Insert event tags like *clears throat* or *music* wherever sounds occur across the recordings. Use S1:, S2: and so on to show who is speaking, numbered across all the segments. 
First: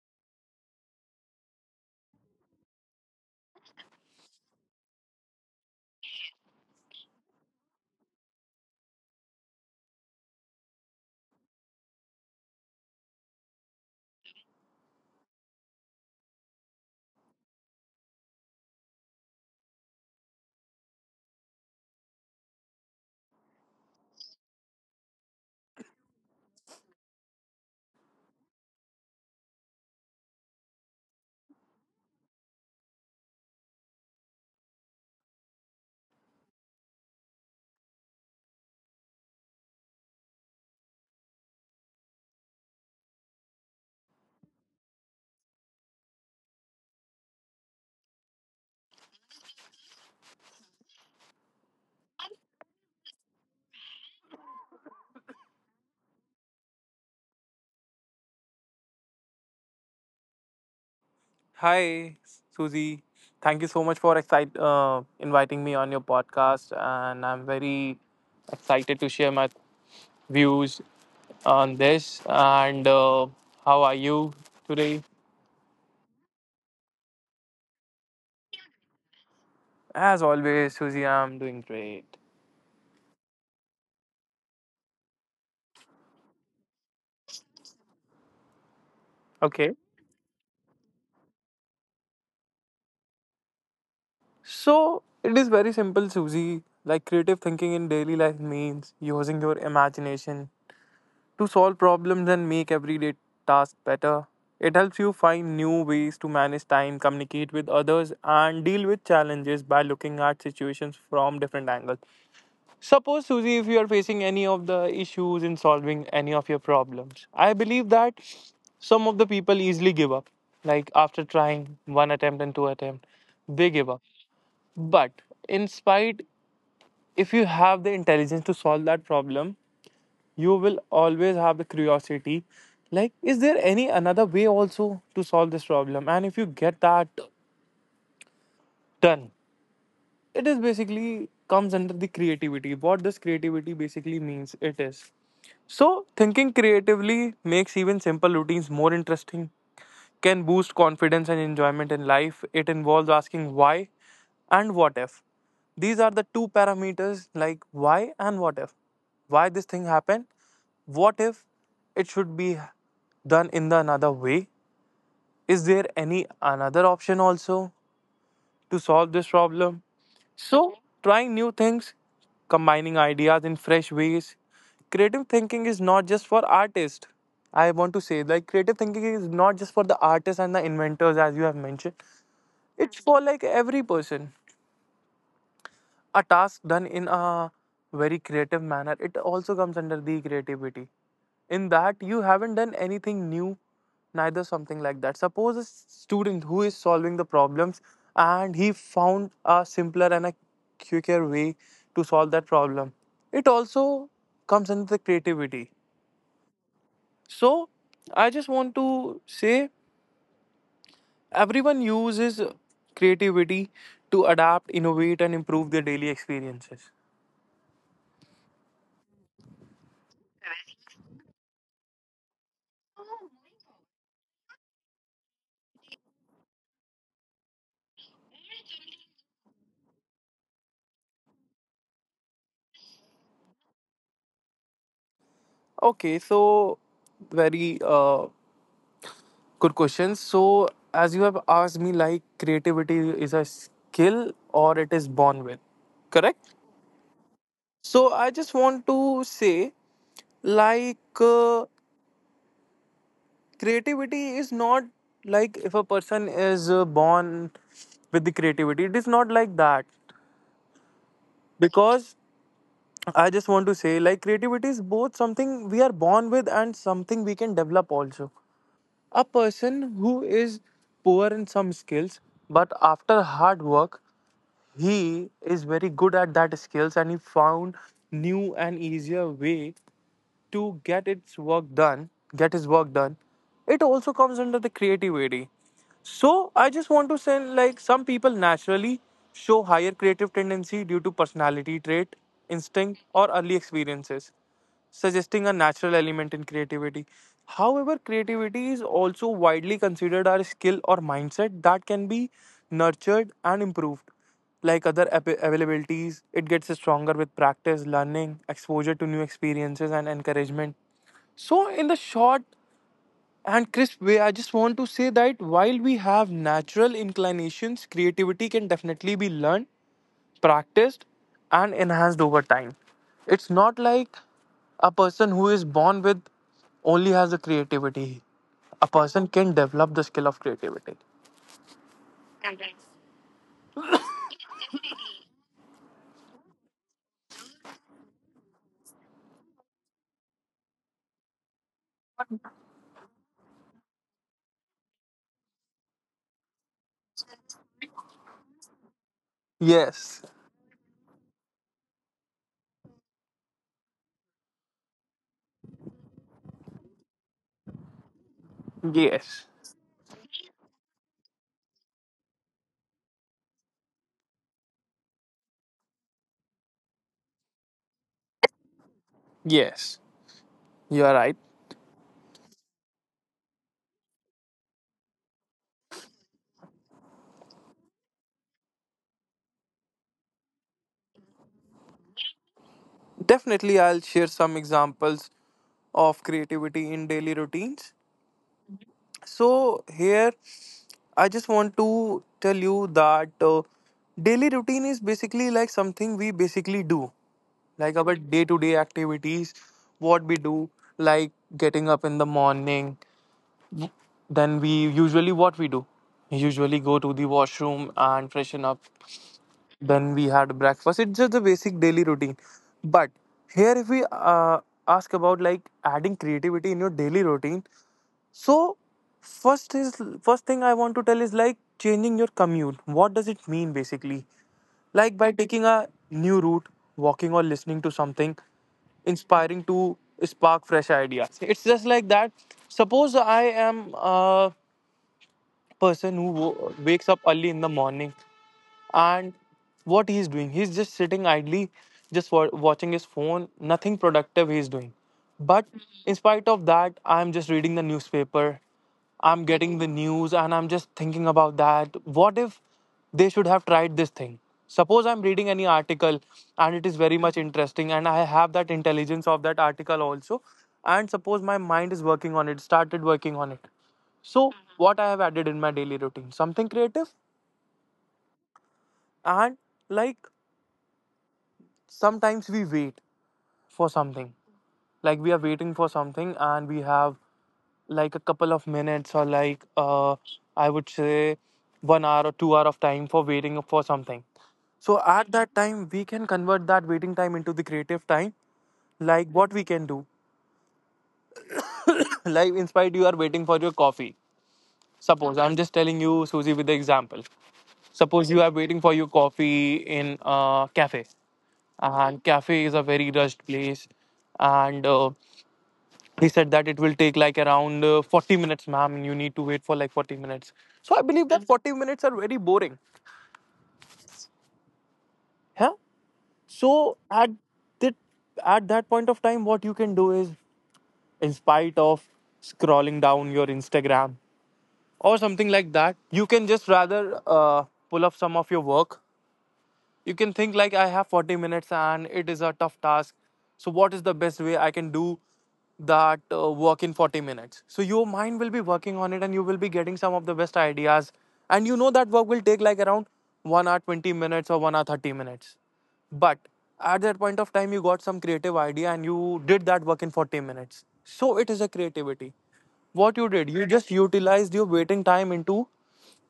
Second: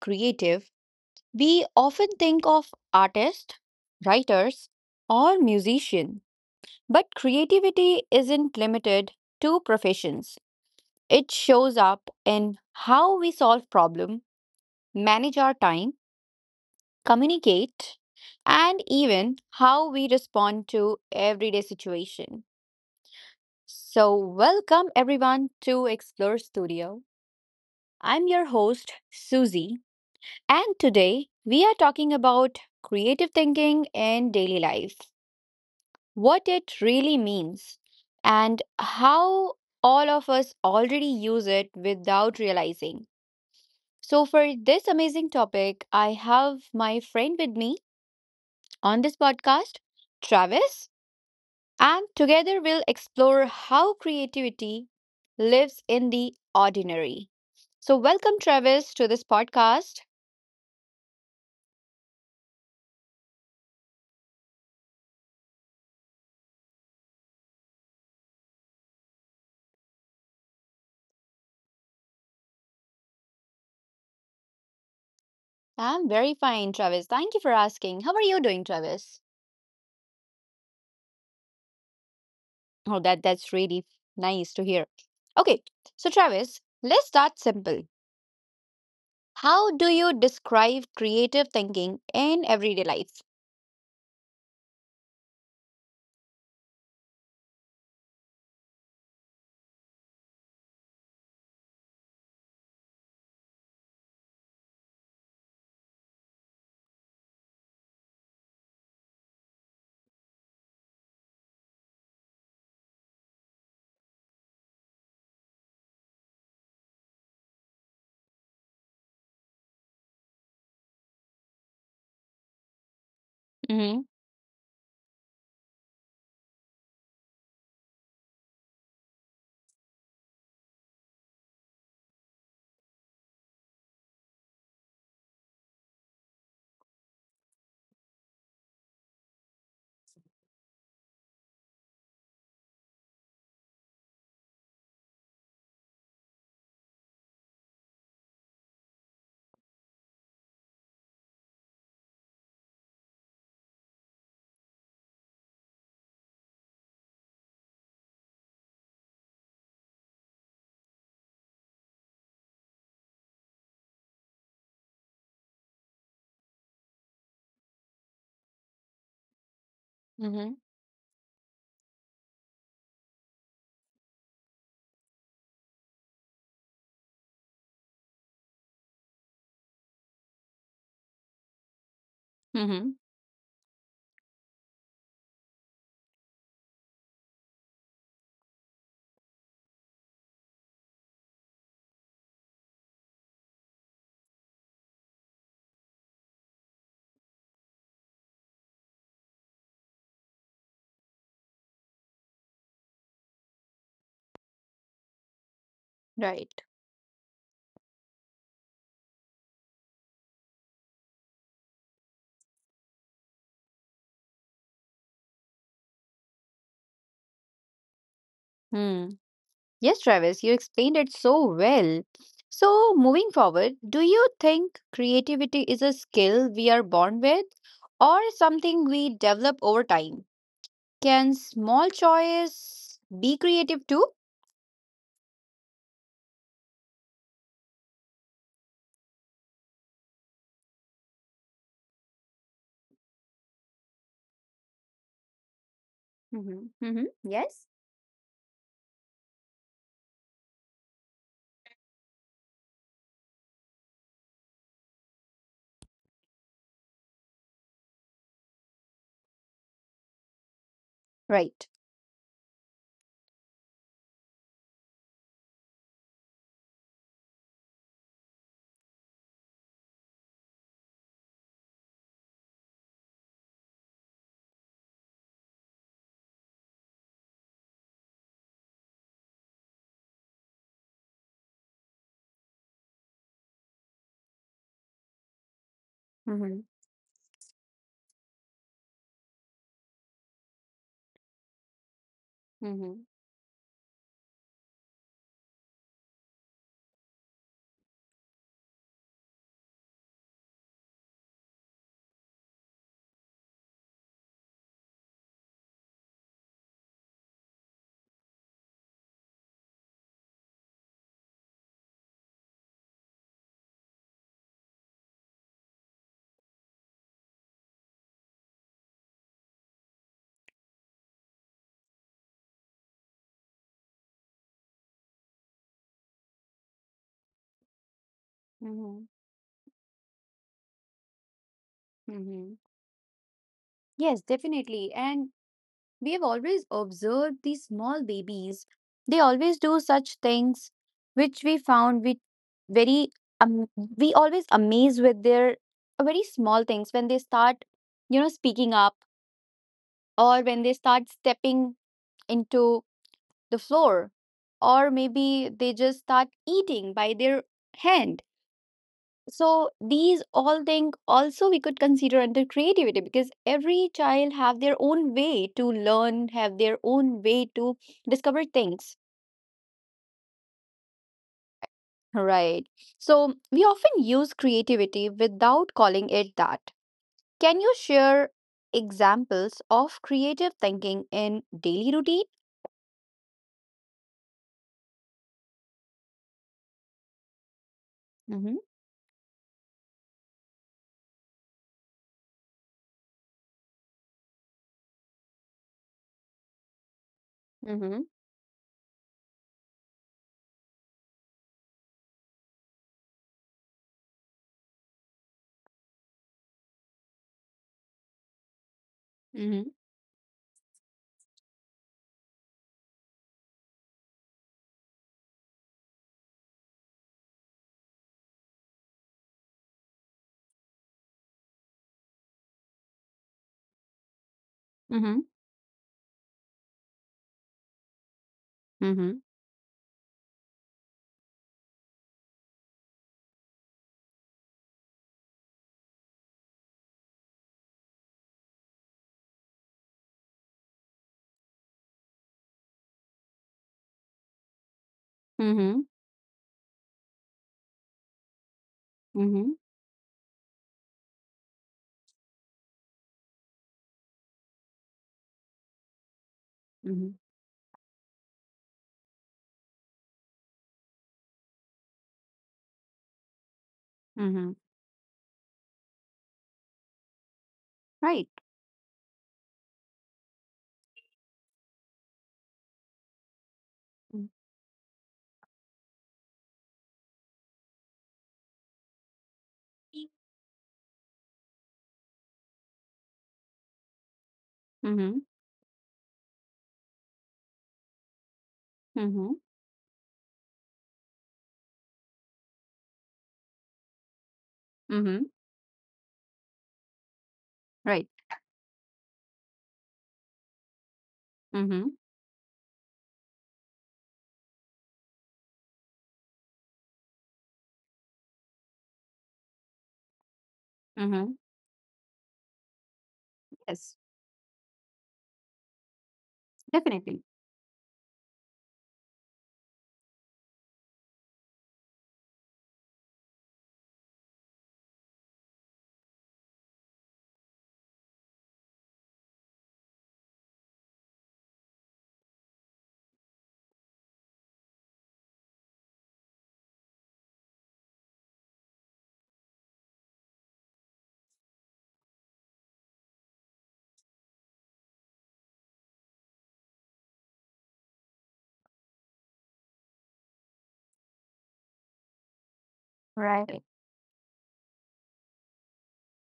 S1: creative, we often think of artists, writers, or musicians. But creativity isn't limited to professions. It shows up in how we solve problems, manage our time, communicate, and even how we respond to everyday situation. So, welcome everyone to Explore Studio. I'm your host, Susie, and today we are talking about creative thinking in daily life, what it really means, and how all of us already use it without realizing. So, for this amazing topic, I have my friend with me on this podcast, Travis, and together we'll explore how creativity lives in the ordinary. So, welcome, Travis, to this podcast.
S2: Hi, Susie. Thank you so much for inviting me on your podcast, and I'm very excited to share my views on this. And how are you today?
S1: I'm very fine, Travis. Thank you for asking. How are you doing, Travis?
S2: As always, Susie, I'm doing great.
S1: Oh, that's really nice to hear. Okay, so Travis, let's start simple. How
S2: Okay.
S1: do you describe creative thinking in everyday life?
S2: So it is very simple, Susie. Like creative thinking in daily life means using your imagination to solve problems and make everyday tasks better. It helps you find new ways to manage time, communicate with others, and deal with challenges by looking at situations from different angles. Suppose, Susie, if you are facing any of the issues in solving any of your problems, I believe that some of the people easily give up. Like after trying one attempt and two attempt, they give up.
S1: Mm-hmm.
S2: But in spite, if you have the intelligence to solve that problem, you will always have the curiosity like is there any another way also to solve this problem, and if you get that done, it is basically comes under the creativity. What this creativity basically means, it is, so thinking creatively makes even simple routines more interesting, can boost confidence and enjoyment in life. It involves asking why and what if. These are the two parameters, like why and what if. Why this thing happened? What if it should be done in the another way? Is there any another option also to solve this problem?
S1: Mm-hmm.
S2: So, trying new things, combining ideas in fresh ways. Creative thinking is not just for artists. I want to say, like, creative thinking is not just for the artists and the inventors, as you have mentioned. It's
S1: Mm-hmm.
S2: for like every person, a task done in a very creative manner, it also comes under the creativity, in that you haven't done anything new, neither something like that. Suppose a student who is solving the problems and he found a simpler and a quicker way to solve that problem, it also comes under the creativity.
S1: Right.
S2: So I just want to say, everyone uses creativity to adapt, innovate, and improve their daily experiences.
S1: Hmm. Yes, Travis, you explained it so well. So, moving forward, do you think creativity is a skill we are born with or something we develop over time? Can small choice be creative too?
S2: Okay, so very good question. So, as you have asked me, like creativity is a skill or it is born with, correct?
S1: Mm-hmm. Mm-hmm. Yes.
S2: So, I just want to say, like, creativity is not like if a person is born with the creativity, it is not like that,
S1: Right.
S2: because I just want to say, like, creativity is both something we are born with and something we can develop also. A person who is poor in some skills, but after hard work, he is very good at that skills and he found new and easier way to get its work done, get his work done. It also comes under the creativity. So
S1: Mm-hmm.
S2: I just want to say, like some people naturally show higher creative tendency due to personality trait,
S1: Mm-hmm.
S2: instinct, or early experiences, suggesting a natural element in creativity. However, creativity is also widely considered our skill or mindset that can be nurtured and improved. Like other availabilities, it gets stronger with practice, learning, exposure to new experiences, and encouragement. So, in the short and crisp way, I just want to say that while we have natural inclinations, creativity can definitely be learned, practiced, and enhanced over time. It's not like a person who is born with only has the creativity. A
S1: Mm-hmm.
S2: person can develop the skill of creativity.
S1: Mm-hmm. Yes, definitely. And we have always observed these small babies. They always do such things which we found we very um, we always amaze with their very small things when they start, you know, speaking up,
S2: Yes,
S1: or when they start stepping into the floor, or maybe they just start eating by their hand.
S2: yes,
S1: So these all things also we could consider under creativity because every child have their own way to learn, have their own way to discover things.
S2: yes, you are right.
S1: Right. So we often use creativity without calling it that. Can you share examples of creative thinking in daily routine?
S2: Definitely, I'll share some examples of creativity in daily routines.
S1: Mm-hmm.
S2: So here I just want to tell you that daily routine is basically like something we basically do, like
S1: Mm-hmm.
S2: our day to day activities, what we do, like getting up in the morning. Then we usually what we do, we usually go to the washroom and freshen up.
S1: Mm-hmm.
S2: Then we had breakfast. It's just the basic daily routine. But here, if we ask about like adding creativity in your daily routine, so first is first thing I want to tell is like changing your commute. What does it mean basically? Like
S1: Mm-hmm.
S2: by taking a new route, walking, or listening to something
S1: Mm-hmm.
S2: inspiring to spark fresh ideas. It's just like that. Suppose I am a person who wakes up early in the morning, and what he's doing, he's just sitting idly, just watching his phone, nothing productive he's doing. But
S1: Mm-hmm.
S2: in spite of that, I'm just reading the newspaper, I'm
S1: Mm-hmm.
S2: getting the news, and I'm just thinking about that, what if they should have tried this thing. Suppose I'm reading any article, and it is very much interesting, and I have that intelligence of that article also, and suppose my mind is working on it, started working on it. So
S1: Mhm.
S2: what I have added in my daily routine, something creative.
S1: Right.
S2: And like sometimes we wait for
S1: Mm.
S2: something, like we are waiting for something, and we have like a couple of minutes or like I would say 1 hour or 2 hour of time for waiting for something. So
S1: Mhm.
S2: at that time we can convert that waiting time into the creative time. Like
S1: Mhm.
S2: what we can do, *coughs* *clears throat* like in spite you are waiting for your coffee,
S1: Mhm.
S2: suppose I'm just telling you Susie with the example,
S1: Right.
S2: suppose you are waiting for your coffee in a cafe,
S1: Mhm.
S2: and cafe is a very rushed place, and he said that it will take like around 40 minutes, ma'am, and you need to wait for like 40 minutes. So I believe that,
S1: Mhm.
S2: Mhm, 40 minutes are very boring,
S1: Yes.
S2: yeah. So
S1: Definitely.
S2: at that that point of time, what you can do is, in spite of scrolling down your Instagram or something like that, you can just rather uh, pull up some of your work. You can think like, I have 40 minutes and it is a tough task, so what is the best way I can do that work in 40 minutes. So your mind will be working on it and you will be getting some of the best ideas, and you know that work will take like around 1 hour 20 minutes or 1 hour 30 minutes. But at that point of time, you got some creative idea and you did that work in 40 minutes. So it is a creativity. What you did, you
S1: Right.
S2: just utilized your waiting time into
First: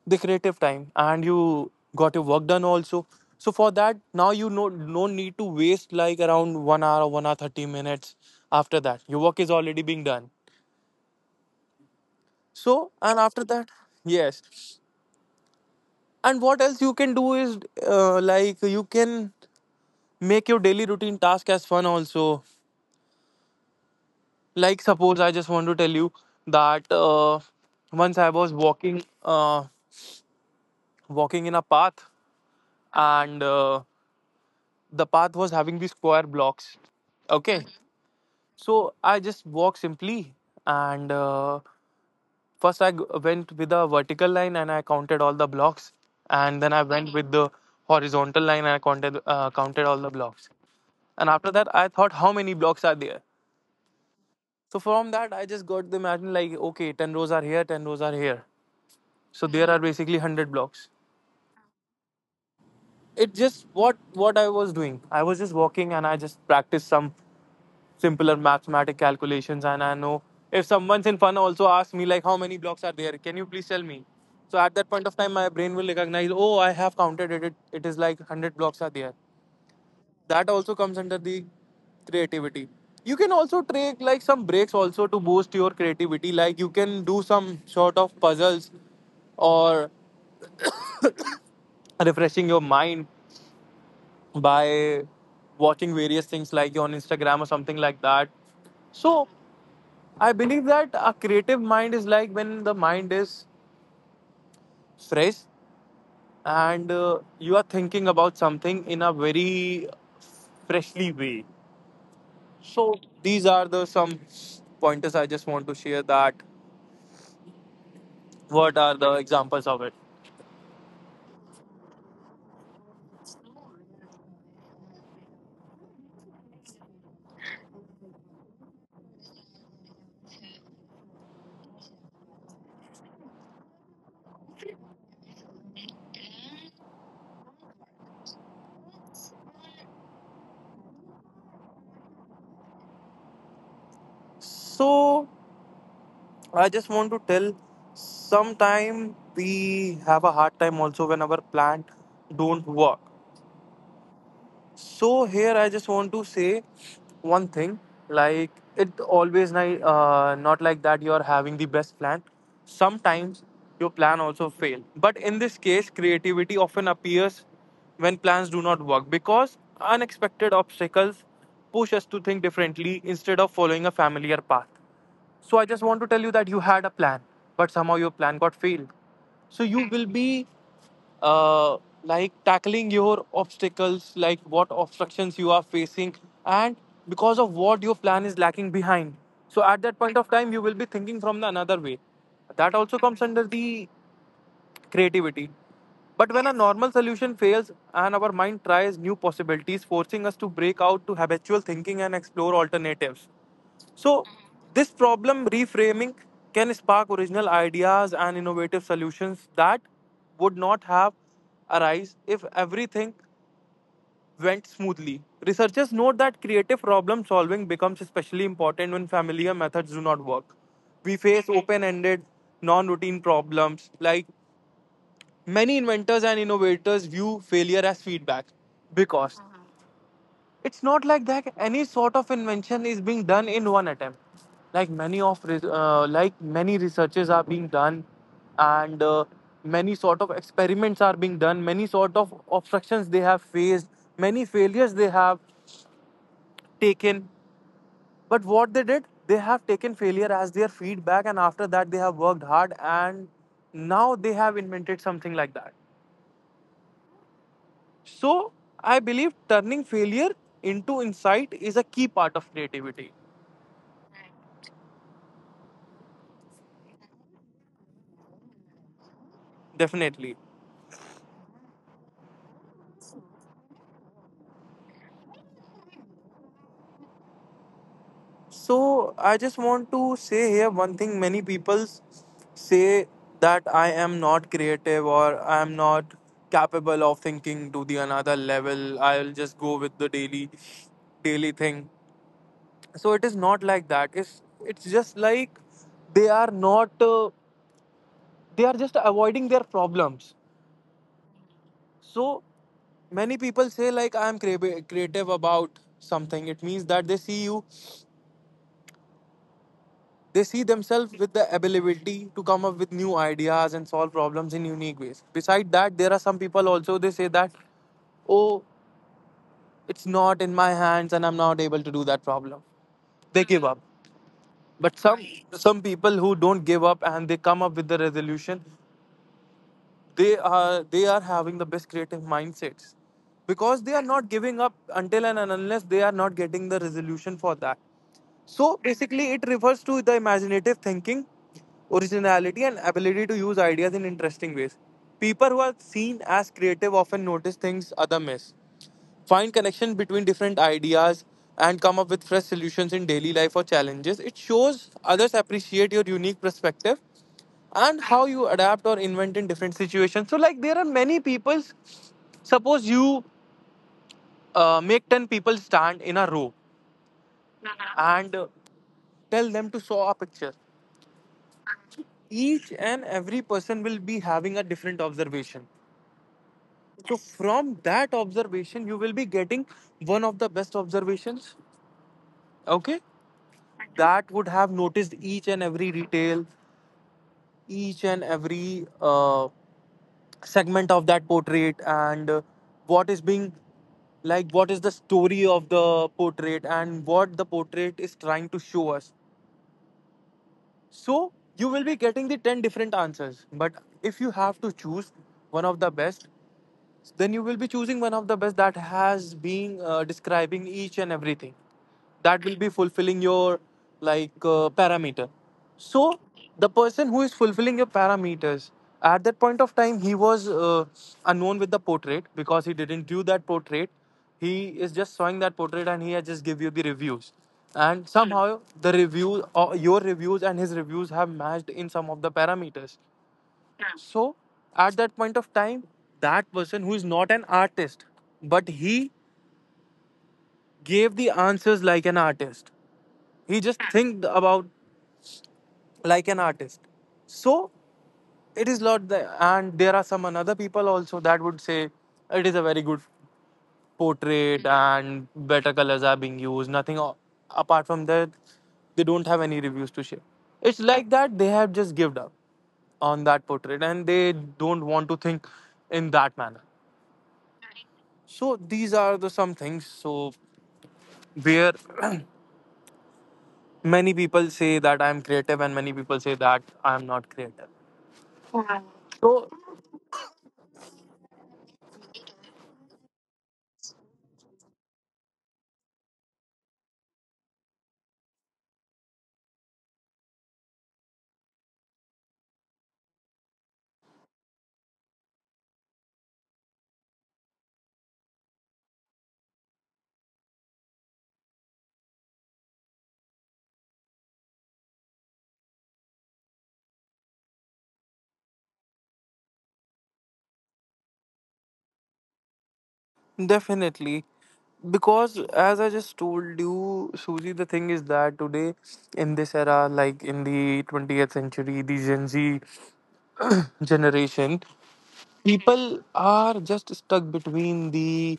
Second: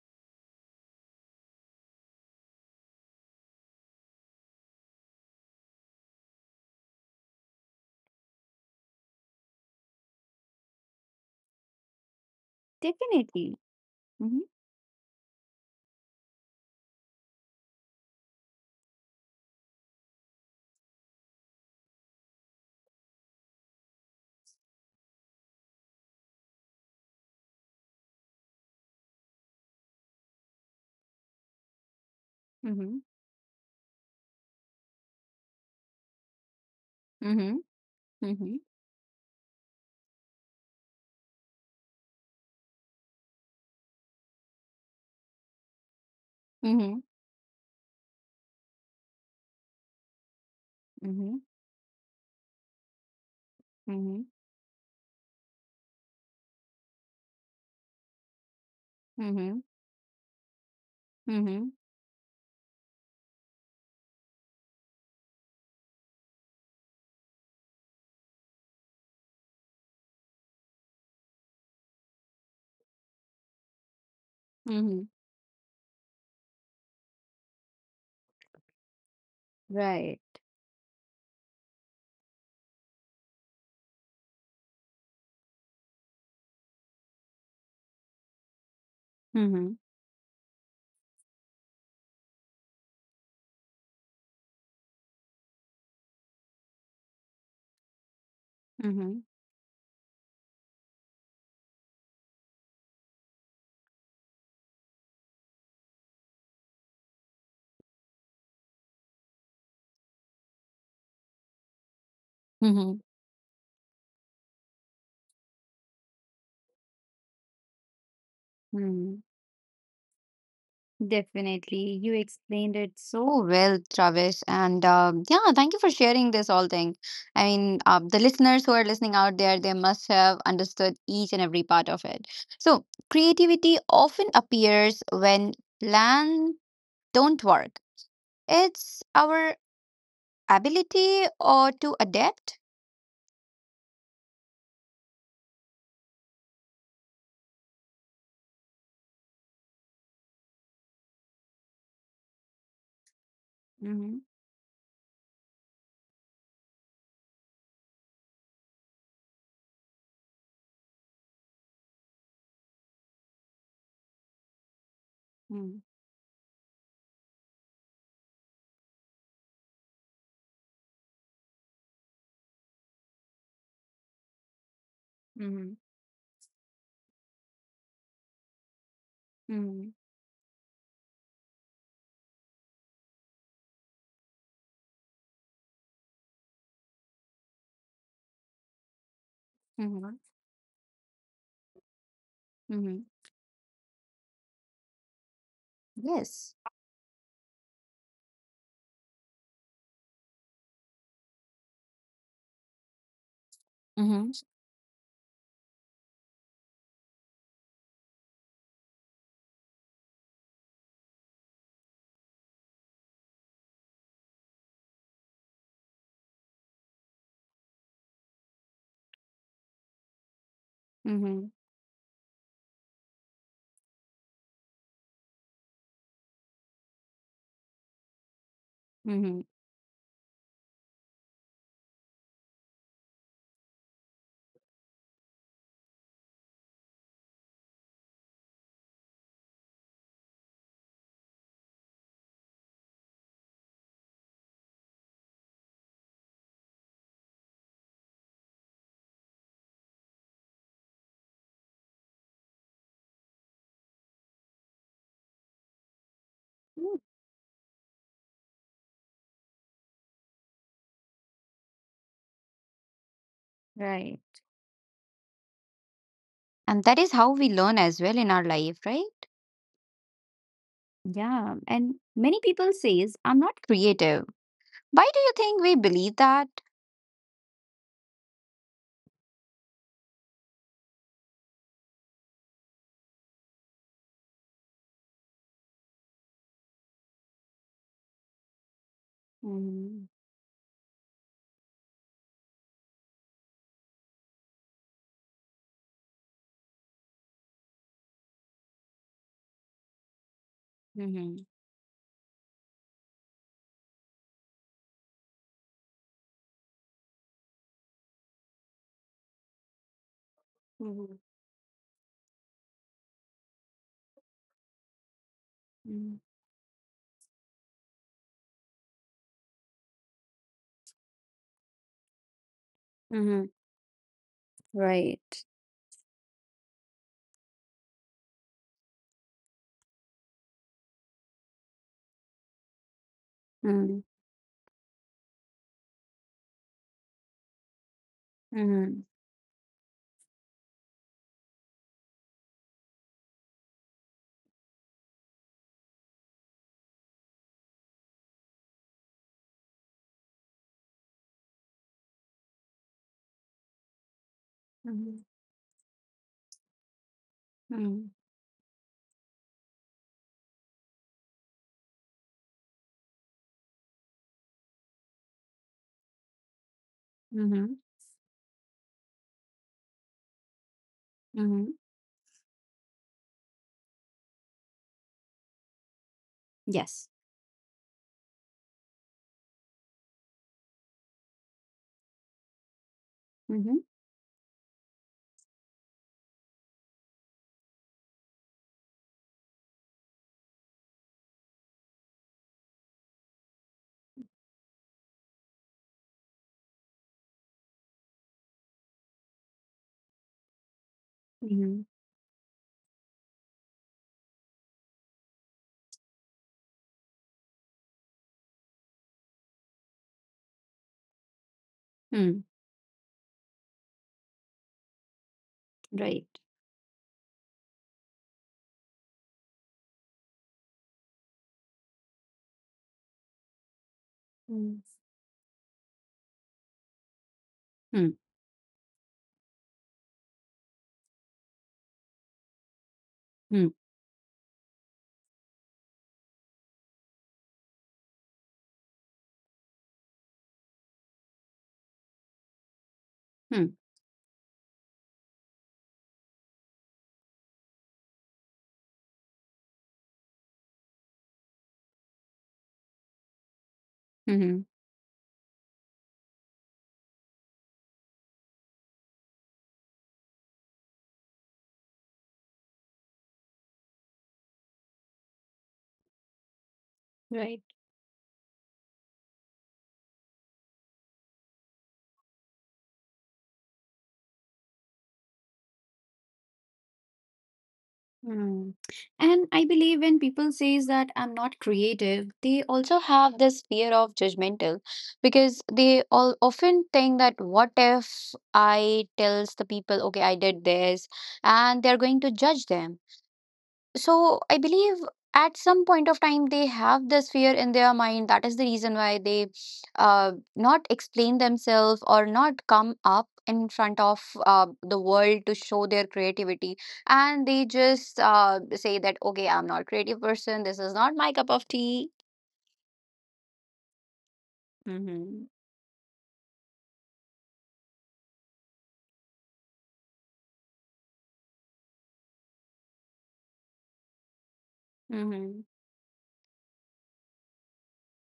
S2: the creative time, and you got your work done also. So for that now, you no need to waste like around 1 hour or 1 hour 30 minutes. After that your work is already being done. So, and after
S1: Definitely.
S2: that, yes,
S1: Mhm.
S2: and what else you can do is, like you can make your daily routine task as fun also. Like suppose I just want to tell you that once I was walking, uh, walking in a path,
S1: Mhm.
S2: and the path was having these square blocks,
S1: Mhm.
S2: okay.
S1: Mhm.
S2: So I just walked simply, and first I went with a vertical line and I counted all the blocks, and then I went with the horizontal line and I counted all the blocks. And
S1: Mhm.
S2: after that I thought how many blocks are there.
S1: Mhm.
S2: So from that I just got the imagine, like okay, 10 rows are here, 10 rows are here.
S1: Mhm.
S2: So
S1: Mhm.
S2: there are basically 100 blocks.
S1: Mhm.
S2: It just, what I was doing, I was just walking and I just practiced some simpler mathematic calculations. And I know if someone's in fun also asks me like, how many blocks are there, can you please tell me. So at that
S1: Mhm.
S2: point of time my brain will recognize, oh I have counted it, it is like 100 blocks are there.
S1: Right.
S2: That also comes under the creativity. You can also take like some breaks also to boost your creativity, like you can do some sort of puzzles
S1: Mhm.
S2: or refreshing your mind by watching various things like on Instagram or something like that. So
S1: Mhm.
S2: I believe that a creative mind is like when the mind is fresh and you are thinking about something in a very freshly way. So
S1: Mhm.
S2: these are the some pointers I just want to share, that what are the
S1: Mhm.
S2: examples of it.
S1: Definitely. You explained it so well, Travis. And yeah, thank you for sharing this whole thing. I mean, the listeners who are listening out there, they must have understood each and every part of it. So, creativity often appears when plan don't work. It's our ability or to adapt.
S2: So I just want to tell, sometime we have a hard time also when our plant don't work.
S1: Mm-hmm.
S2: So here I just want to say one thing, like it always not like that you are having the best plan. Sometimes your plan also fail. But in this case creativity often appears when plans do not work, because unexpected obstacles push us to think differently instead of following a familiar path. So I
S1: Mm-hmm.
S2: just want to tell you that you had a plan but somehow your plan got failed. So you
S1: Mm-hmm.
S2: will be uh, like tackling your obstacles, like what obstructions you are facing, and because of what your plan is lacking behind. So at that
S1: Mm-hmm.
S2: point of time, you will be thinking from the another way. That also
S1: Mm-hmm.
S2: comes under the creativity. But when a
S1: Yes.
S2: normal solution fails and our mind tries new possibilities, forcing us to break out to habitual thinking and explore alternatives. So,
S1: Mm-hmm.
S2: this problem reframing can spark original ideas and innovative solutions that would not have arise if everything went smoothly. Researchers note that creative problem solving becomes especially important when familiar methods do not work. We
S1: Mm-hmm.
S2: face open ended, non routine problems. Like many inventors and innovators view failure as feedback because
S1: Mm-hmm.
S2: it's not like that any sort of invention is being done in one attempt. Like like many researches are being done, and many sort of experiments are being done. Many sort of obstructions they have faced. Many failures they have taken. But what they did, they have taken failure as their feedback, and after that they have worked hard, and now they have invented something like that. So I believe turning failure into insight is a key part of creativity.
S1: Right. And that is how we learn as well in our life, right?
S2: Definitely.
S1: Yeah, and many people says I'm not creative. Why do you think we believe that?
S2: So I just want to say here one thing many people say that I am not creative or I am not capable of thinking to the another level. I'll just go with
S1: Mm-hmm.
S2: the daily thing. So it is not like that. It's just like they are not they are just avoiding their problems.
S1: Mm-hmm.
S2: So many people say like I am creative about something. It means that they see you. They see themselves
S1: Mm-hmm.
S2: with the ability to come up with new ideas and solve problems in unique ways. Beside that, there are some people also they say that, oh, it's not in my hands and I'm not able to do that problem. They
S1: Mm-hmm.
S2: give up. But some
S1: Right.
S2: some people who don't give up and they come up with the resolution, they are having the best creative mindsets because they
S1: Mm-hmm.
S2: are not giving up until and unless they are not getting the resolution for that. So
S1: Mm-hmm.
S2: basically it refers to the imaginative thinking, originality, and ability to use ideas in interesting ways. People who are seen as creative often notice things other miss, find connection between different ideas, and come up with fresh solutions in daily life or challenges. It shows
S1: Mm-hmm.
S2: others appreciate your unique perspective and
S1: Mm-hmm.
S2: how you adapt or invent in different situations. So, like, there are many people. Suppose you make 10 people stand in a row
S1: Mm-hmm.
S2: and tell them to draw a picture.
S1: Mm-hmm.
S2: Each and every person will be having a different observation.
S1: Yes.
S2: So, from that observation, you will be getting one of the best observations, okay?
S1: Mm-hmm.
S2: That would have noticed each and every detail, each and every segment of that portrait, and what is being like what is the story of the portrait and what the portrait is trying to show us. So you will
S1: Mm-hmm.
S2: be getting the 10 different answers. But if you have to choose one of the best, then you will be choosing one of the best that has been describing each and everything. That
S1: Mm.
S2: will be fulfilling your like parameter. So
S1: Right.
S2: the person who is fulfilling your parameters, at that point of time, he was unknown with the portrait because he didn't do that portrait. He
S1: Mm.
S2: is just showing that portrait and he has just give you the reviews, and
S1: Mm.
S2: somehow the reviews or your reviews and his reviews have matched in some of the parameters.
S1: Mm.
S2: So at that point of time, that person who is not an artist but he gave the answers like an artist, he
S1: Mm.
S2: just think about like an artist. So it is not the, and there are some another people also that would say it is a very good
S1: Mm-hmm.
S2: portrait and better colors are being used. Nothing a- Apart from that, they don't have any reviews to share. It's like that they have just given up on that portrait and they don't want to think in that manner.
S1: Right.
S2: So these are the some things. So where *clears throat* many people say that I'm creative and many people say that I'm not creative.
S1: Hmm. And
S2: So
S1: I believe when people says that I'm not creative, they also have this fear of judgmental because they all often think that what if I tells the people, okay, I did this, and they're going to judge them. So I believe at some point of time they have this fear in their mind. That is the reason why they not explain themselves or not come up in front of the world to show their creativity, and they just say that okay, I'm not creative person. This is not my cup of tea.
S2: definitely. Because
S1: Mm-hmm.
S2: as I just told you, Suji, the thing is that today in this era, like in the 20th century, the Gen Z generation,
S1: Mm-hmm.
S2: people are just stuck between the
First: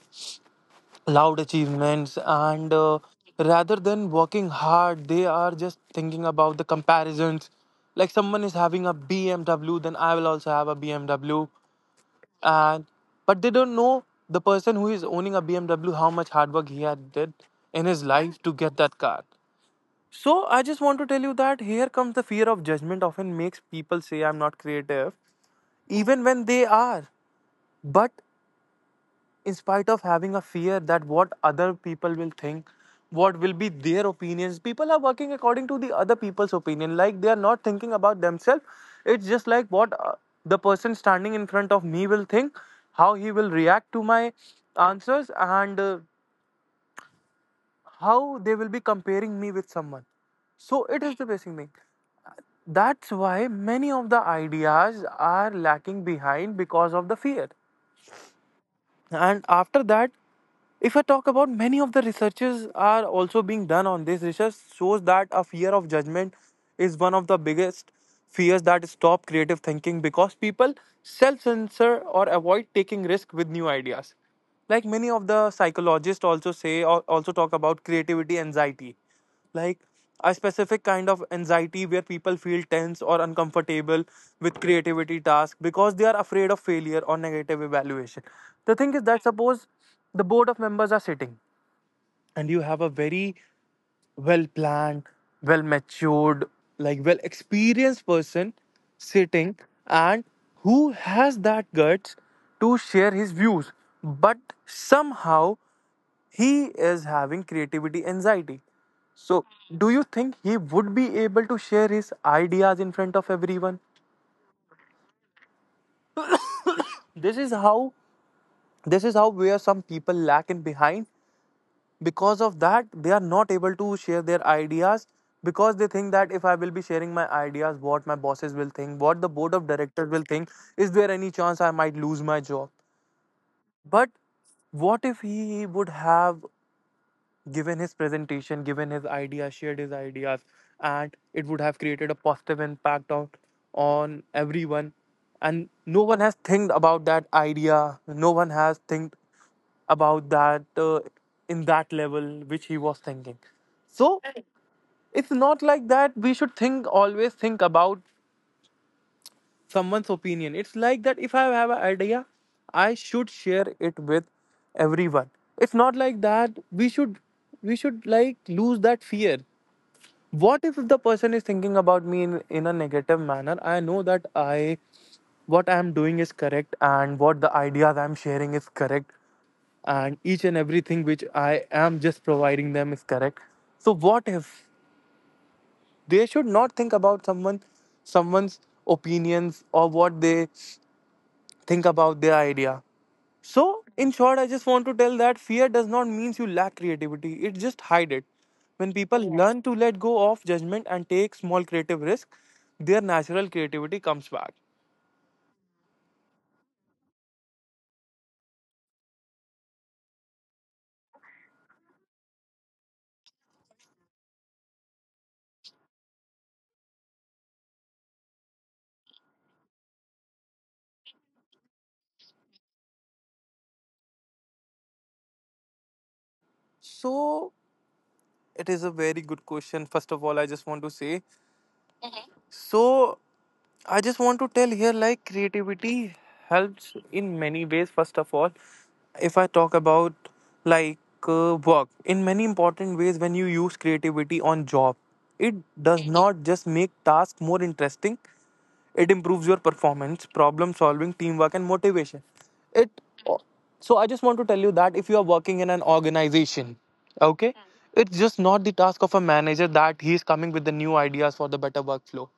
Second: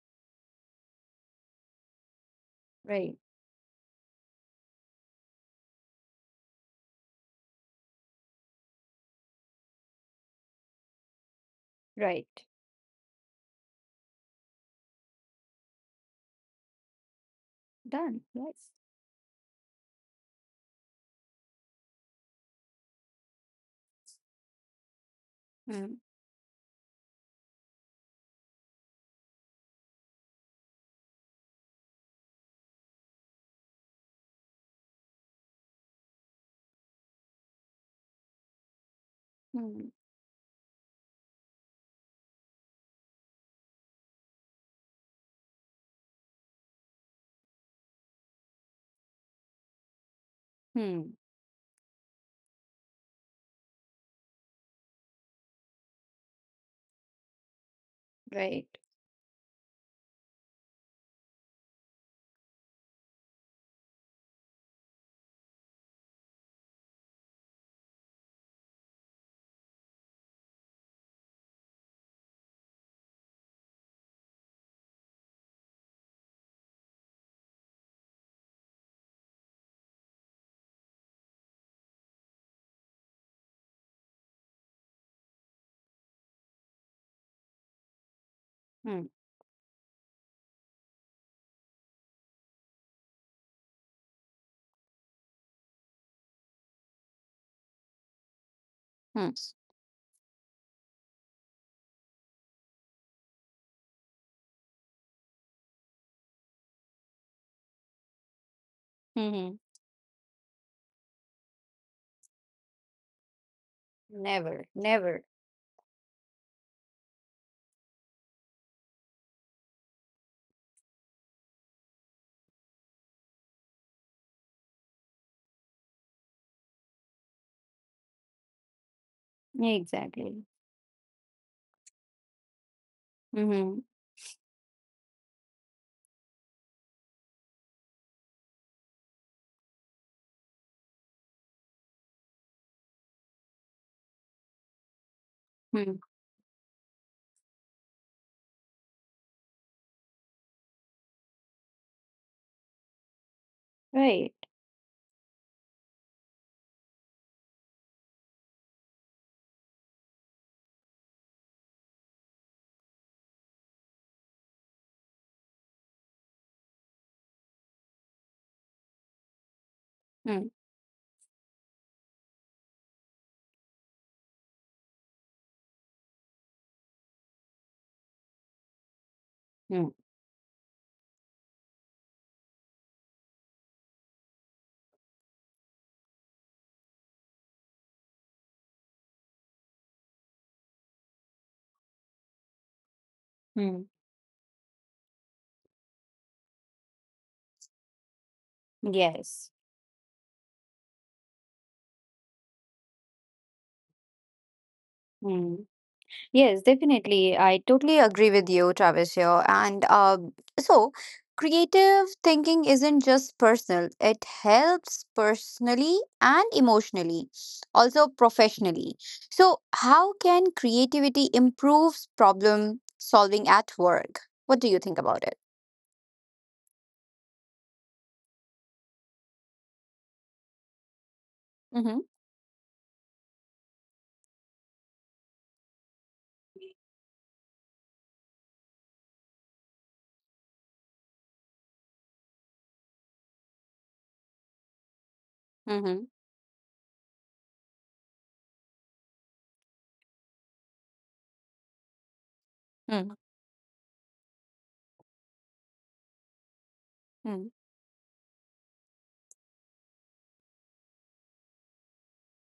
S2: loud achievements and
S1: Right,
S2: rather than working hard, they are just thinking about the comparisons. Like someone is having a BMW, then I will also have a BMW,
S1: right.
S2: and but they don't know the person who is owning a BMW how much hard work he had did in his
S1: Done.
S2: life to
S1: Yes.
S2: get that car. So I just want to tell you that here comes the fear of judgment often makes people say I'm not creative
S1: Mm,
S2: even when they are. But in spite of having a fear that what other people will think, what will be their opinions, people are working according to the other people's opinion, like they are not thinking about themselves. It's just like
S1: mm,
S2: what the person standing in front of me will think, how he will react to my answers, and how they will be comparing me with someone. So it
S1: mm,
S2: is the basic thing. That's why many of the ideas are lacking behind because of the fear.
S1: right.
S2: And after that, if I talk about, many of the researches are also being done on this. Research shows that a fear of judgment is one of the biggest fears that stop creative thinking because people self-censor or avoid taking risk with new ideas. Like many of the psychologists also say or also talk about creativity anxiety, like a specific kind of anxiety where people feel tense or uncomfortable with creativity tasks because they are afraid of failure or negative evaluation. The thing is
S1: Hmm.
S2: that suppose the board of members are sitting and you have a very well planned, well matured, like well experienced person
S1: Mm,
S2: sitting and who has that guts to share his views. But somehow he is having creativity anxiety. So,
S1: mhm.
S2: do you think he would be able to share his ideas in front of everyone?
S1: Never, never.
S2: This is how, this is how where some people lack in behind. Because of that they are not able to share their ideas because they think that if I will be sharing my ideas, what my bosses will think, what the board of directors will
S1: Exactly.
S2: think, is there any chance I might lose my job?
S1: Mm-hmm.
S2: But what if he would have given his presentation, given his ideas, shared his ideas, and it would have created a positive impact on everyone. And
S1: Mm,
S2: no one has think about that idea. No one has think about that in that level which he was thinking. So
S1: right.
S2: it's not like that. We should think always think about someone's opinion. It's like that if I have an idea, I should share it with everyone. It's not like that we should like lose that fear.
S1: Mm,
S2: What if the person is thinking about me in a negative manner? I know that I, what I am doing is correct and what the ideas I am sharing is correct,
S1: mm,
S2: and each and everything which I am just providing them is correct. So what if they should not think about someone, someone's opinions or what they think about their idea. So,
S1: mm.
S2: in short, I just want to tell that fear does not mean you lack creativity, it just hide it. When people Yeah.
S1: Yes.
S2: learn to let go of judgment and take small creative risk, their natural creativity comes back.
S1: Mm. Yes, definitely. I totally agree with you, Travis, here. And so, creative thinking isn't just personal, it helps personally and emotionally, also professionally. So, how can creativity improve problem solving at work? What do you think about it?
S2: So, it is a very good question. First of all, I just want to say
S1: Mm-hmm.
S2: so. I just want to tell here like creativity helps in many ways. First of all, if I talk about like work, in many important ways, when you use creativity on job, it does
S1: Mm-hmm.
S2: Mhm. not just make task more interesting. It improves your performance, problem solving, teamwork, and motivation. It, so I just want to tell you that if you are working in an organization,
S1: Mm-hmm.
S2: okay, it's just not the task of a manager that he is coming with the new ideas for the better workflow.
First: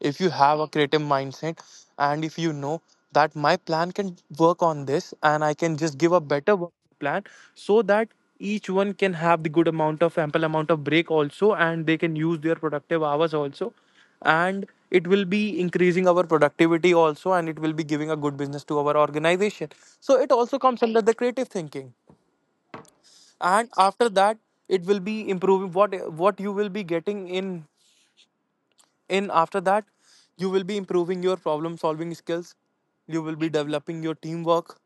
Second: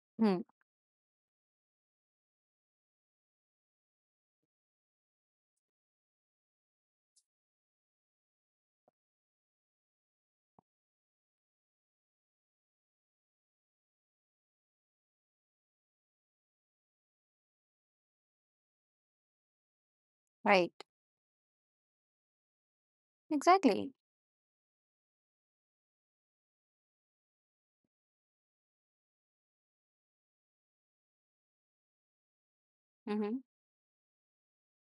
S2: If you
S1: Mm-hmm.
S2: have a creative mindset and if you know that my plan can work on this and I can just give a better work plan so that each one can have the good amount of ample amount of break also, and they can use their productive hours also, and it will be increasing our productivity also, and it will be giving a good business to our organization. So it also
S1: Right.
S2: comes under the creative thinking. And
S1: Exactly.
S2: after that it will be improving what you will be getting in after that. You will be improving your problem solving skills, you will
S1: Mm-hmm.
S2: be developing your teamwork,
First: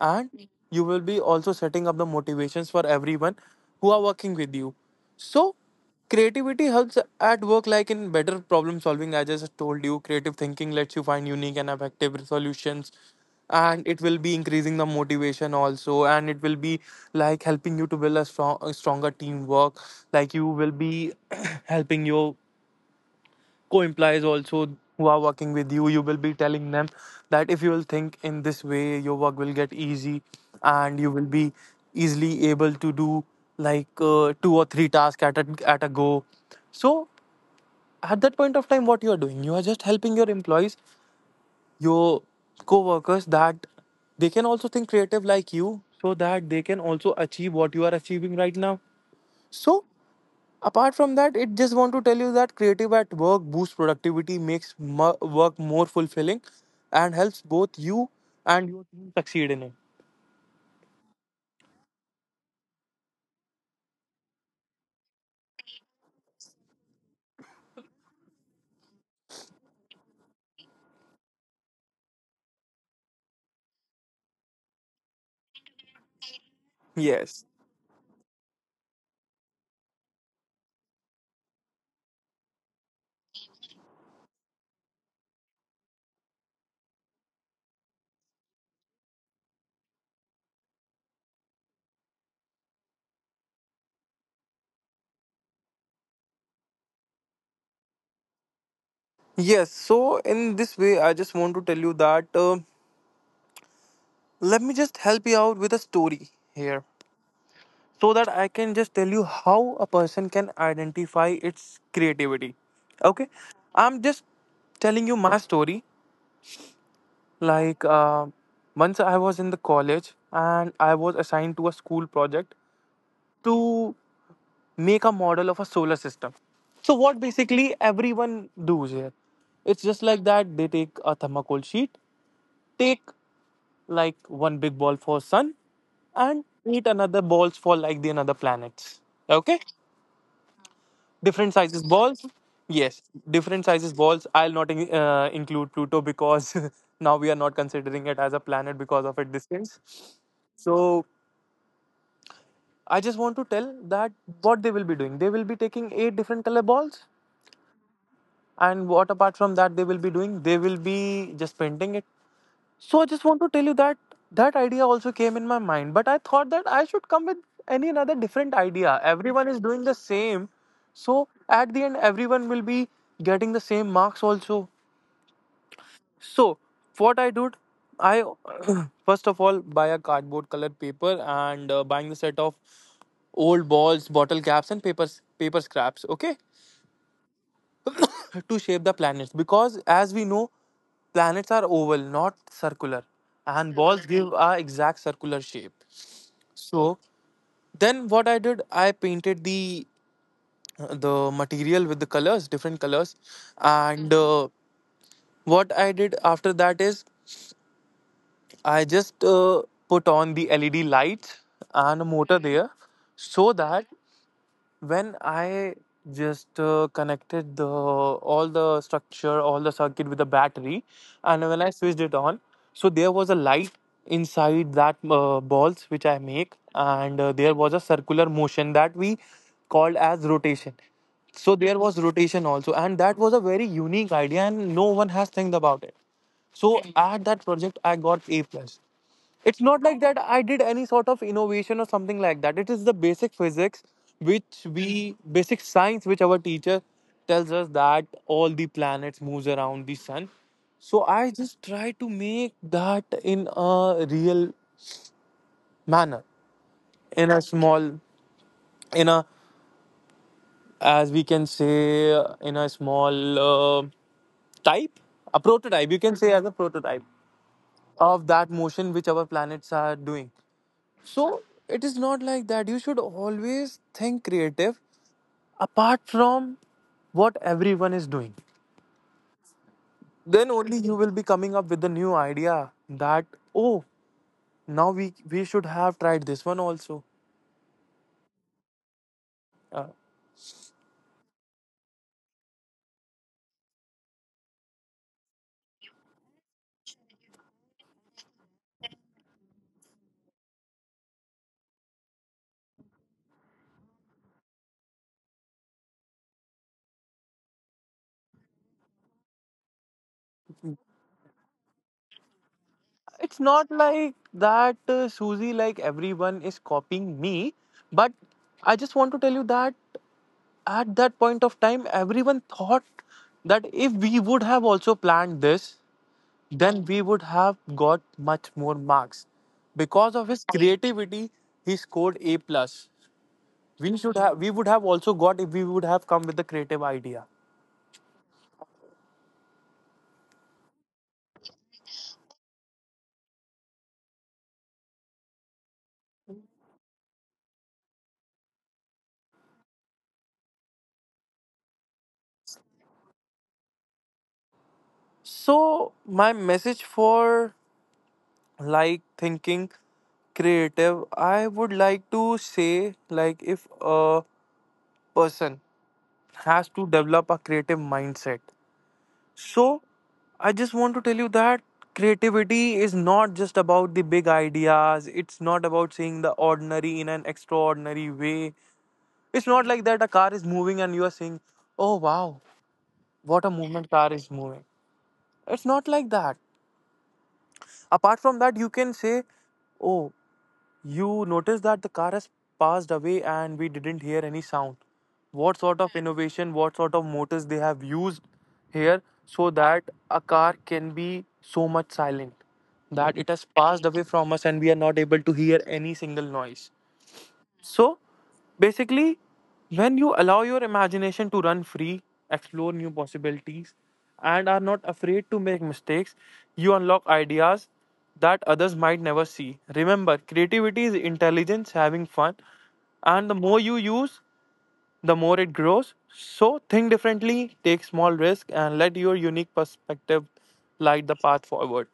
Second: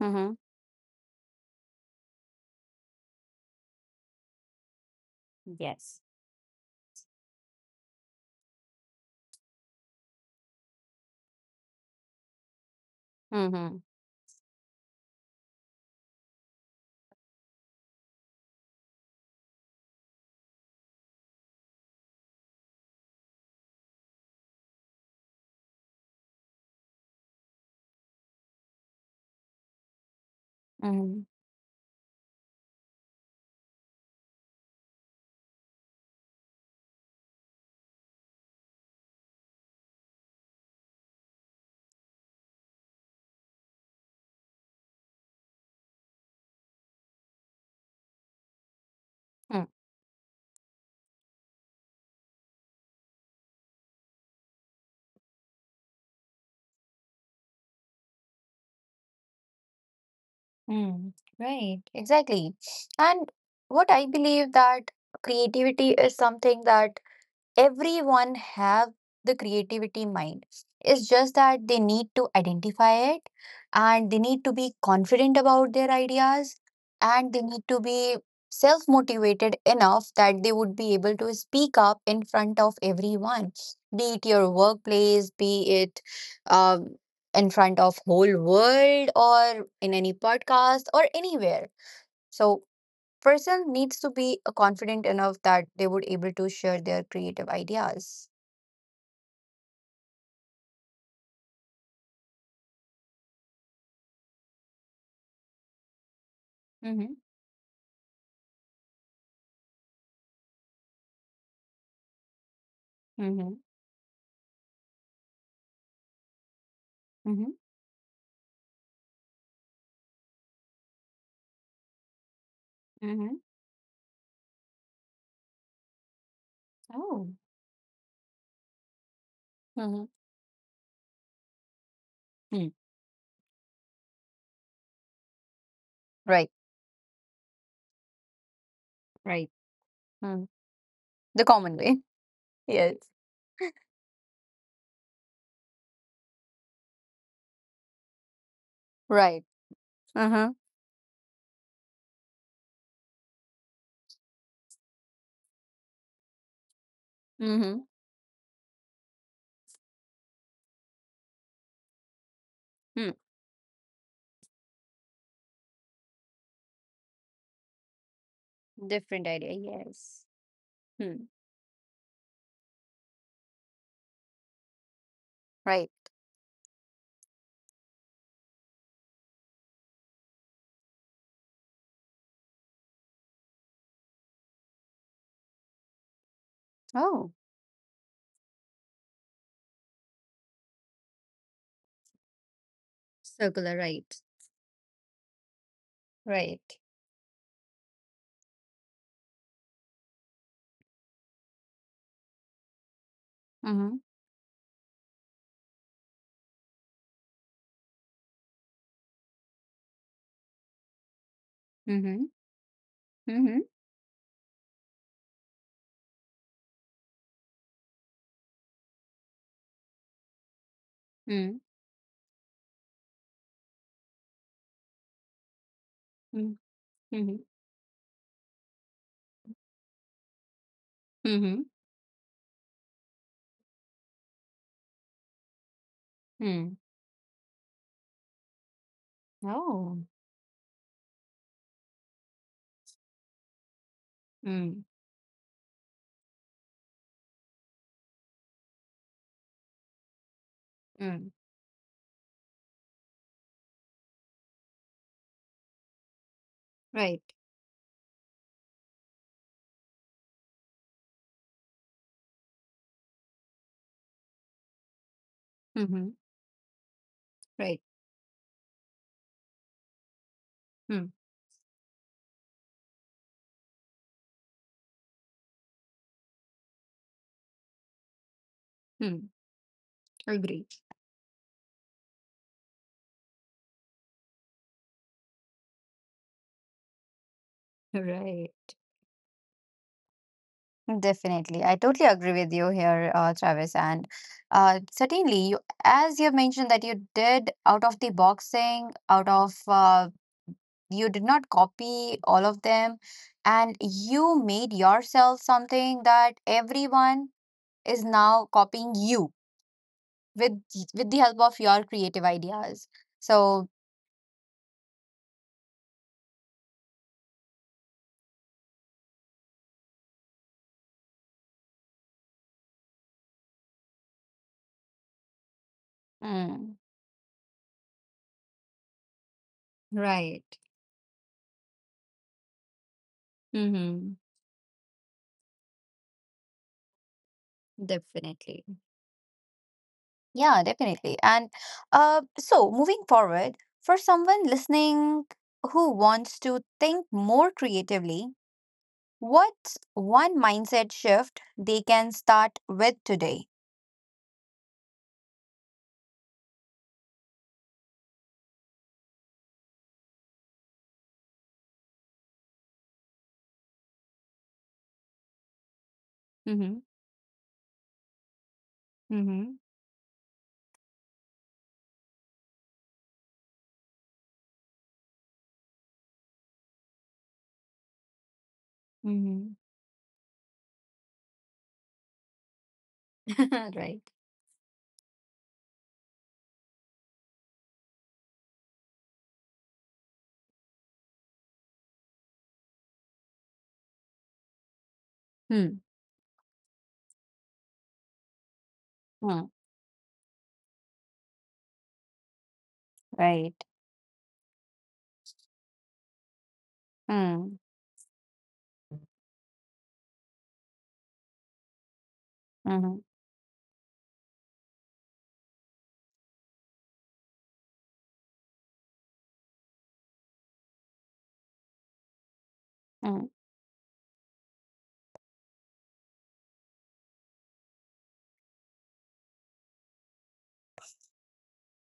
S2: and
S1: Mm-hmm.
S2: you will be also setting up the motivations for everyone who are working with you. So
S1: Yes.
S2: creativity helps at work, like in better problem solving. I just told you creative thinking lets you find unique and effective solutions,
S1: Mhm.
S2: and it will be increasing the motivation also, and it will be like helping you to build strong, a stronger teamwork. Like you will be *clears throat* helping you co-employees also who are working with you. You will be telling them that if you will think in this way your work will get easy, and you
S1: Mhm.
S2: will be easily able to do like two or three tasks at at a go. So at that point of time what you are doing, you are just helping your employees, your co-workers, that they can also think creative like you, so that they can also achieve what you are achieving right now.
S1: Mm.
S2: So apart from that, it just want to tell you that creative at work boosts productivity, makes work more fulfilling, and helps both you and your team succeed in it.
S1: Mm. Right. Exactly. And what I believe that creativity is something that everyone have the creativity mind, it's just that they need to identify it and they need to be confident about their ideas, and
S2: Yes,
S1: they need to be self motivated enough that they would be able to speak up in front of everyone, be it your workplace, be it um, in front of whole world or in any podcast or anywhere. So person needs to be confident enough that they would able to share their creative ideas.
S2: yes. So in this way I just want to tell you that let me just help you out with a story here,
S1: Mm-hmm.
S2: so that I can just tell you how a person can identify its creativity. Okay,
S1: Mm-hmm.
S2: I'm just telling you my story.
S1: Mm-hmm.
S2: Like uh, Once I was in the college and I was assigned to a school project
S1: Mm-hmm.
S2: to make a model of a solar system. So what
S1: Oh.
S2: basically everyone does here, it's just
S1: Mm-hmm.
S2: like that. They take a thermocol sheet,
S1: Mm.
S2: take like one big ball for sun, and
S1: Right.
S2: eat another balls for like the another planets.
S1: Right.
S2: Okay,
S1: Mm. The
S2: different
S1: common
S2: sizes
S1: way.
S2: balls.
S1: *laughs* Yes.
S2: Yes, different sizes balls. I'll not include Pluto because *laughs* now we are not considering it as a planet because of its
S1: Right.
S2: distance.
S1: Uh-huh.
S2: So I just want to tell that what they will be doing, they will be taking 8 different color balls.
S1: Mm-hmm.
S2: And what apart from that they will be doing, they will be just painting it. So I
S1: Mm.
S2: just want to tell you that that idea also came in my mind, but I thought that I should come with any another different idea.
S1: Different
S2: Everyone
S1: idea.
S2: is doing the
S1: Yes.
S2: same, so
S1: Hmm.
S2: at the end, everyone will be getting the same marks also.
S1: Right.
S2: So what I did, I *clears throat* first of all buy a cardboard colored paper and buying the set of old balls, bottle caps, and papers paper scraps. Okay,
S1: Oh.
S2: to shape the planets, because as we know planets are oval not circular, and
S1: Circular.
S2: balls
S1: Right.
S2: give a exact circular shape.
S1: Right.
S2: So then what I did, I painted the material with the colors, different colors.
S1: Mm-hmm.
S2: And what I did after that is I just put on the led lights and a
S1: Mm-hmm.
S2: motor there, so
S1: Mm-hmm.
S2: that when I just connected the all the structure, all the circuit with the battery, and when
S1: Mm.
S2: I switched it on, so there was a light inside that balls which I make,
S1: Mm.
S2: and
S1: Mm-hmm.
S2: there was a circular motion that we called as rotation. So
S1: Mm-hmm.
S2: there was rotation also, and that was a very unique idea, and no one has think about it.
S1: Mm.
S2: So at that project, I got A plus. It's not like
S1: Oh.
S2: that I did any sort of innovation or something like that. It is the basic physics which
S1: Mm.
S2: we basic science which our teacher tells us that all the planets moves around the sun. So I
S1: Mm.
S2: just try to make that in a real manner,
S1: Right.
S2: in a small, in a, as we can say, in a small type, a prototype, you can
S1: Mm-hmm.
S2: say, as a prototype
S1: Right.
S2: of that motion which our planets are doing.
S1: Hmm.
S2: So it is not like that. You should always think creative, apart from what everyone is doing.
S1: Hmm.
S2: Then
S1: Agree.
S2: only you
S1: *laughs*
S2: will be coming up with the new idea that, oh, now we should have tried this one also.
S1: Right.
S2: Uh,
S1: Definitely. I totally agree with you here, Travis. And certainly, you, as you have mentioned, that you did out of the boxing, out of you did not copy all of them, and you made yourself something that everyone is now copying you with with the help of your creative ideas.
S2: it's not
S1: So,
S2: like that Susie, like everyone is copying me, but I just want to tell you that at that point of time everyone thought that if we would have also planned this,
S1: mm,
S2: then we would have got much more marks. Because of his
S1: right.
S2: creativity, he scored A plus. We
S1: Mm-hmm.
S2: should have, we would have also got if we would have come with the creative idea.
S1: Definitely. Yeah, definitely. And so moving forward, for someone listening who wants to think more creatively, what's one mindset shift they can start with today?
S2: So my message for like thinking creative, I would like to say, like, if a person has
S1: Mm-hmm.
S2: to develop a creative mindset.
S1: Mm-hmm.
S2: So, I just want to tell you that creativity is not just about the big ideas, it's not about seeing the ordinary in an extraordinary way. It's
S1: Mm-hmm.
S2: not like that a car is moving and you are saying, oh wow, what a
S1: *laughs*
S2: movement
S1: Right.
S2: car is moving. It's not like that. Apart from that, you can say, oh, you notice that the car has passed away and we didn't hear any sound. What sort
S1: Hmm.
S2: of innovation, what sort of motors they have used here, so
S1: Hmm.
S2: that a car can be so much silent that it has
S1: Right.
S2: passed away from us and we are not able to hear any single noise.
S1: Hmm.
S2: So basically, when you allow your imagination to run free, explore new
S1: Mm-hmm.
S2: possibilities, and are not afraid to make mistakes, you unlock ideas that others might never see. Remember, creativity is intelligence, having fun, and
S1: Mm-hmm.
S2: the more you use, the more it grows. So think differently, take small risks, and let your unique perspective light the path forward.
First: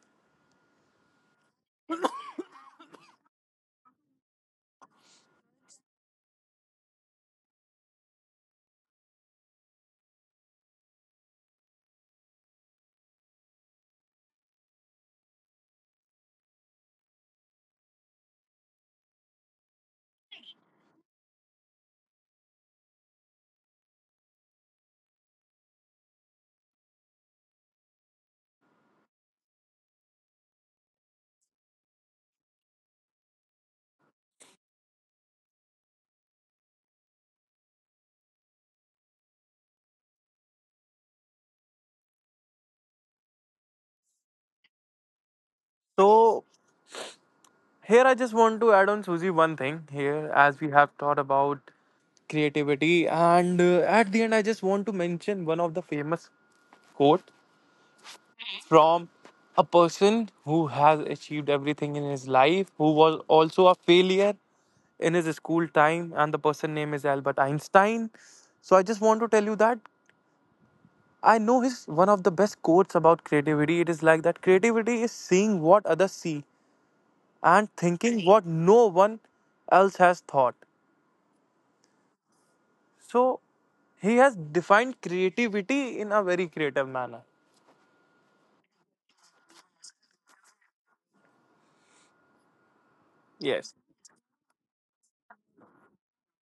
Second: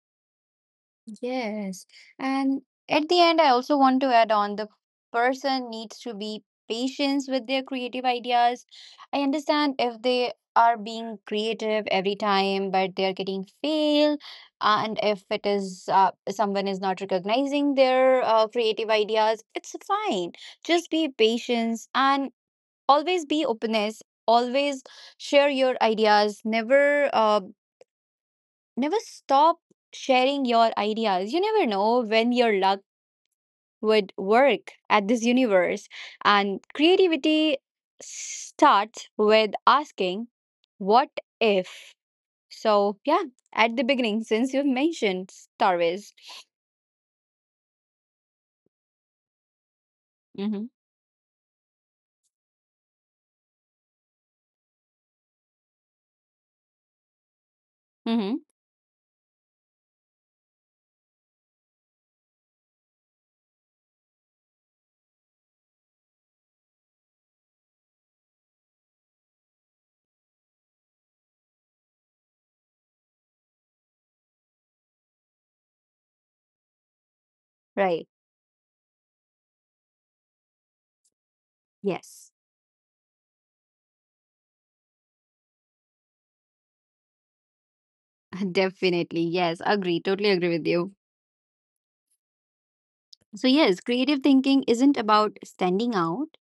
S1: Yes. And at the end, I also want to add on the person needs to be patient with their creative ideas. I understand if they are being creative every time, but they're getting fail, and if it is someone is not recognizing their creative ideas, it's fine. Just be patient and always be openness. Always share your ideas. Never stop sharing your ideas. You never know when your luck would work at this universe. And creativity starts with asking, what if? So, yeah, at the beginning, since you've mentioned Star Wars.
S2: So here, I just want to add on, Susie, one thing here, as
S1: Mm-hmm.
S2: we have thought about creativity. And at the end, I just want to mention one of the famous quote
S1: Mm-hmm.
S2: from a person who has achieved everything in his life, who was also a failure in his school time, and the person name is Albert Einstein. So I just want to tell you that I know his one of the best quotes about creativity. It is like that creativity is seeing what others see and
S1: Right.
S2: thinking what no one else has thought.
S1: Yes.
S2: So he has defined creativity in a very creative manner.
S1: *laughs* Definitely. Yes. Agree. Totally agree with you. So,
S2: Yes.
S1: yes, creative thinking isn't about standing out,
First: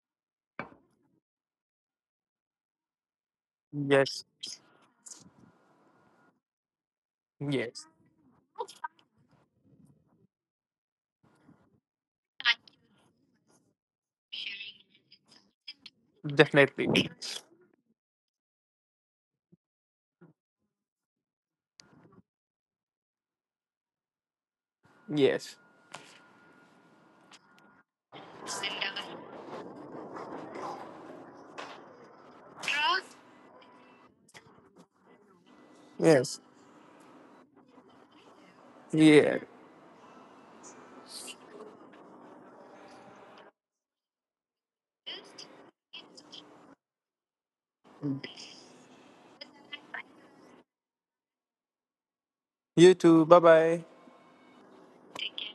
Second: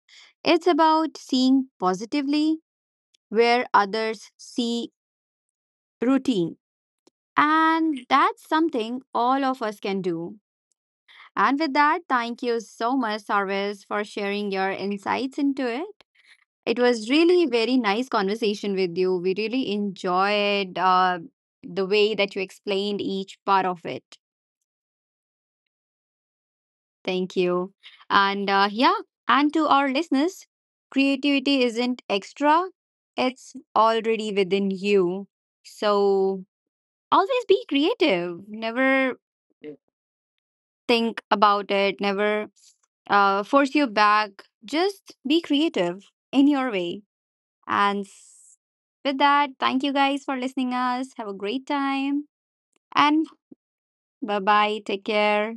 S1: it's about seeing positively where
S2: Yes.
S1: others see routine.
S2: Yes.
S1: And that's something all of us can do. And with that, thank you so much, Sarvis, for sharing your insights into it. It was
S2: Definitely.
S1: really very nice conversation with you. We really enjoyed the way that you explained each part of it.
S2: Yes.
S1: Thank you. And yeah, and to our listeners, creativity isn't extra, it's already within you. So
S2: Yes.
S1: always be creative. Never
S2: Yeah.
S1: think about it, never force you back. Just be creative in your way. And with that, thank you guys for listening us. Have a great time
S2: You
S1: and
S2: too. Bye bye.
S1: bye bye. Take care.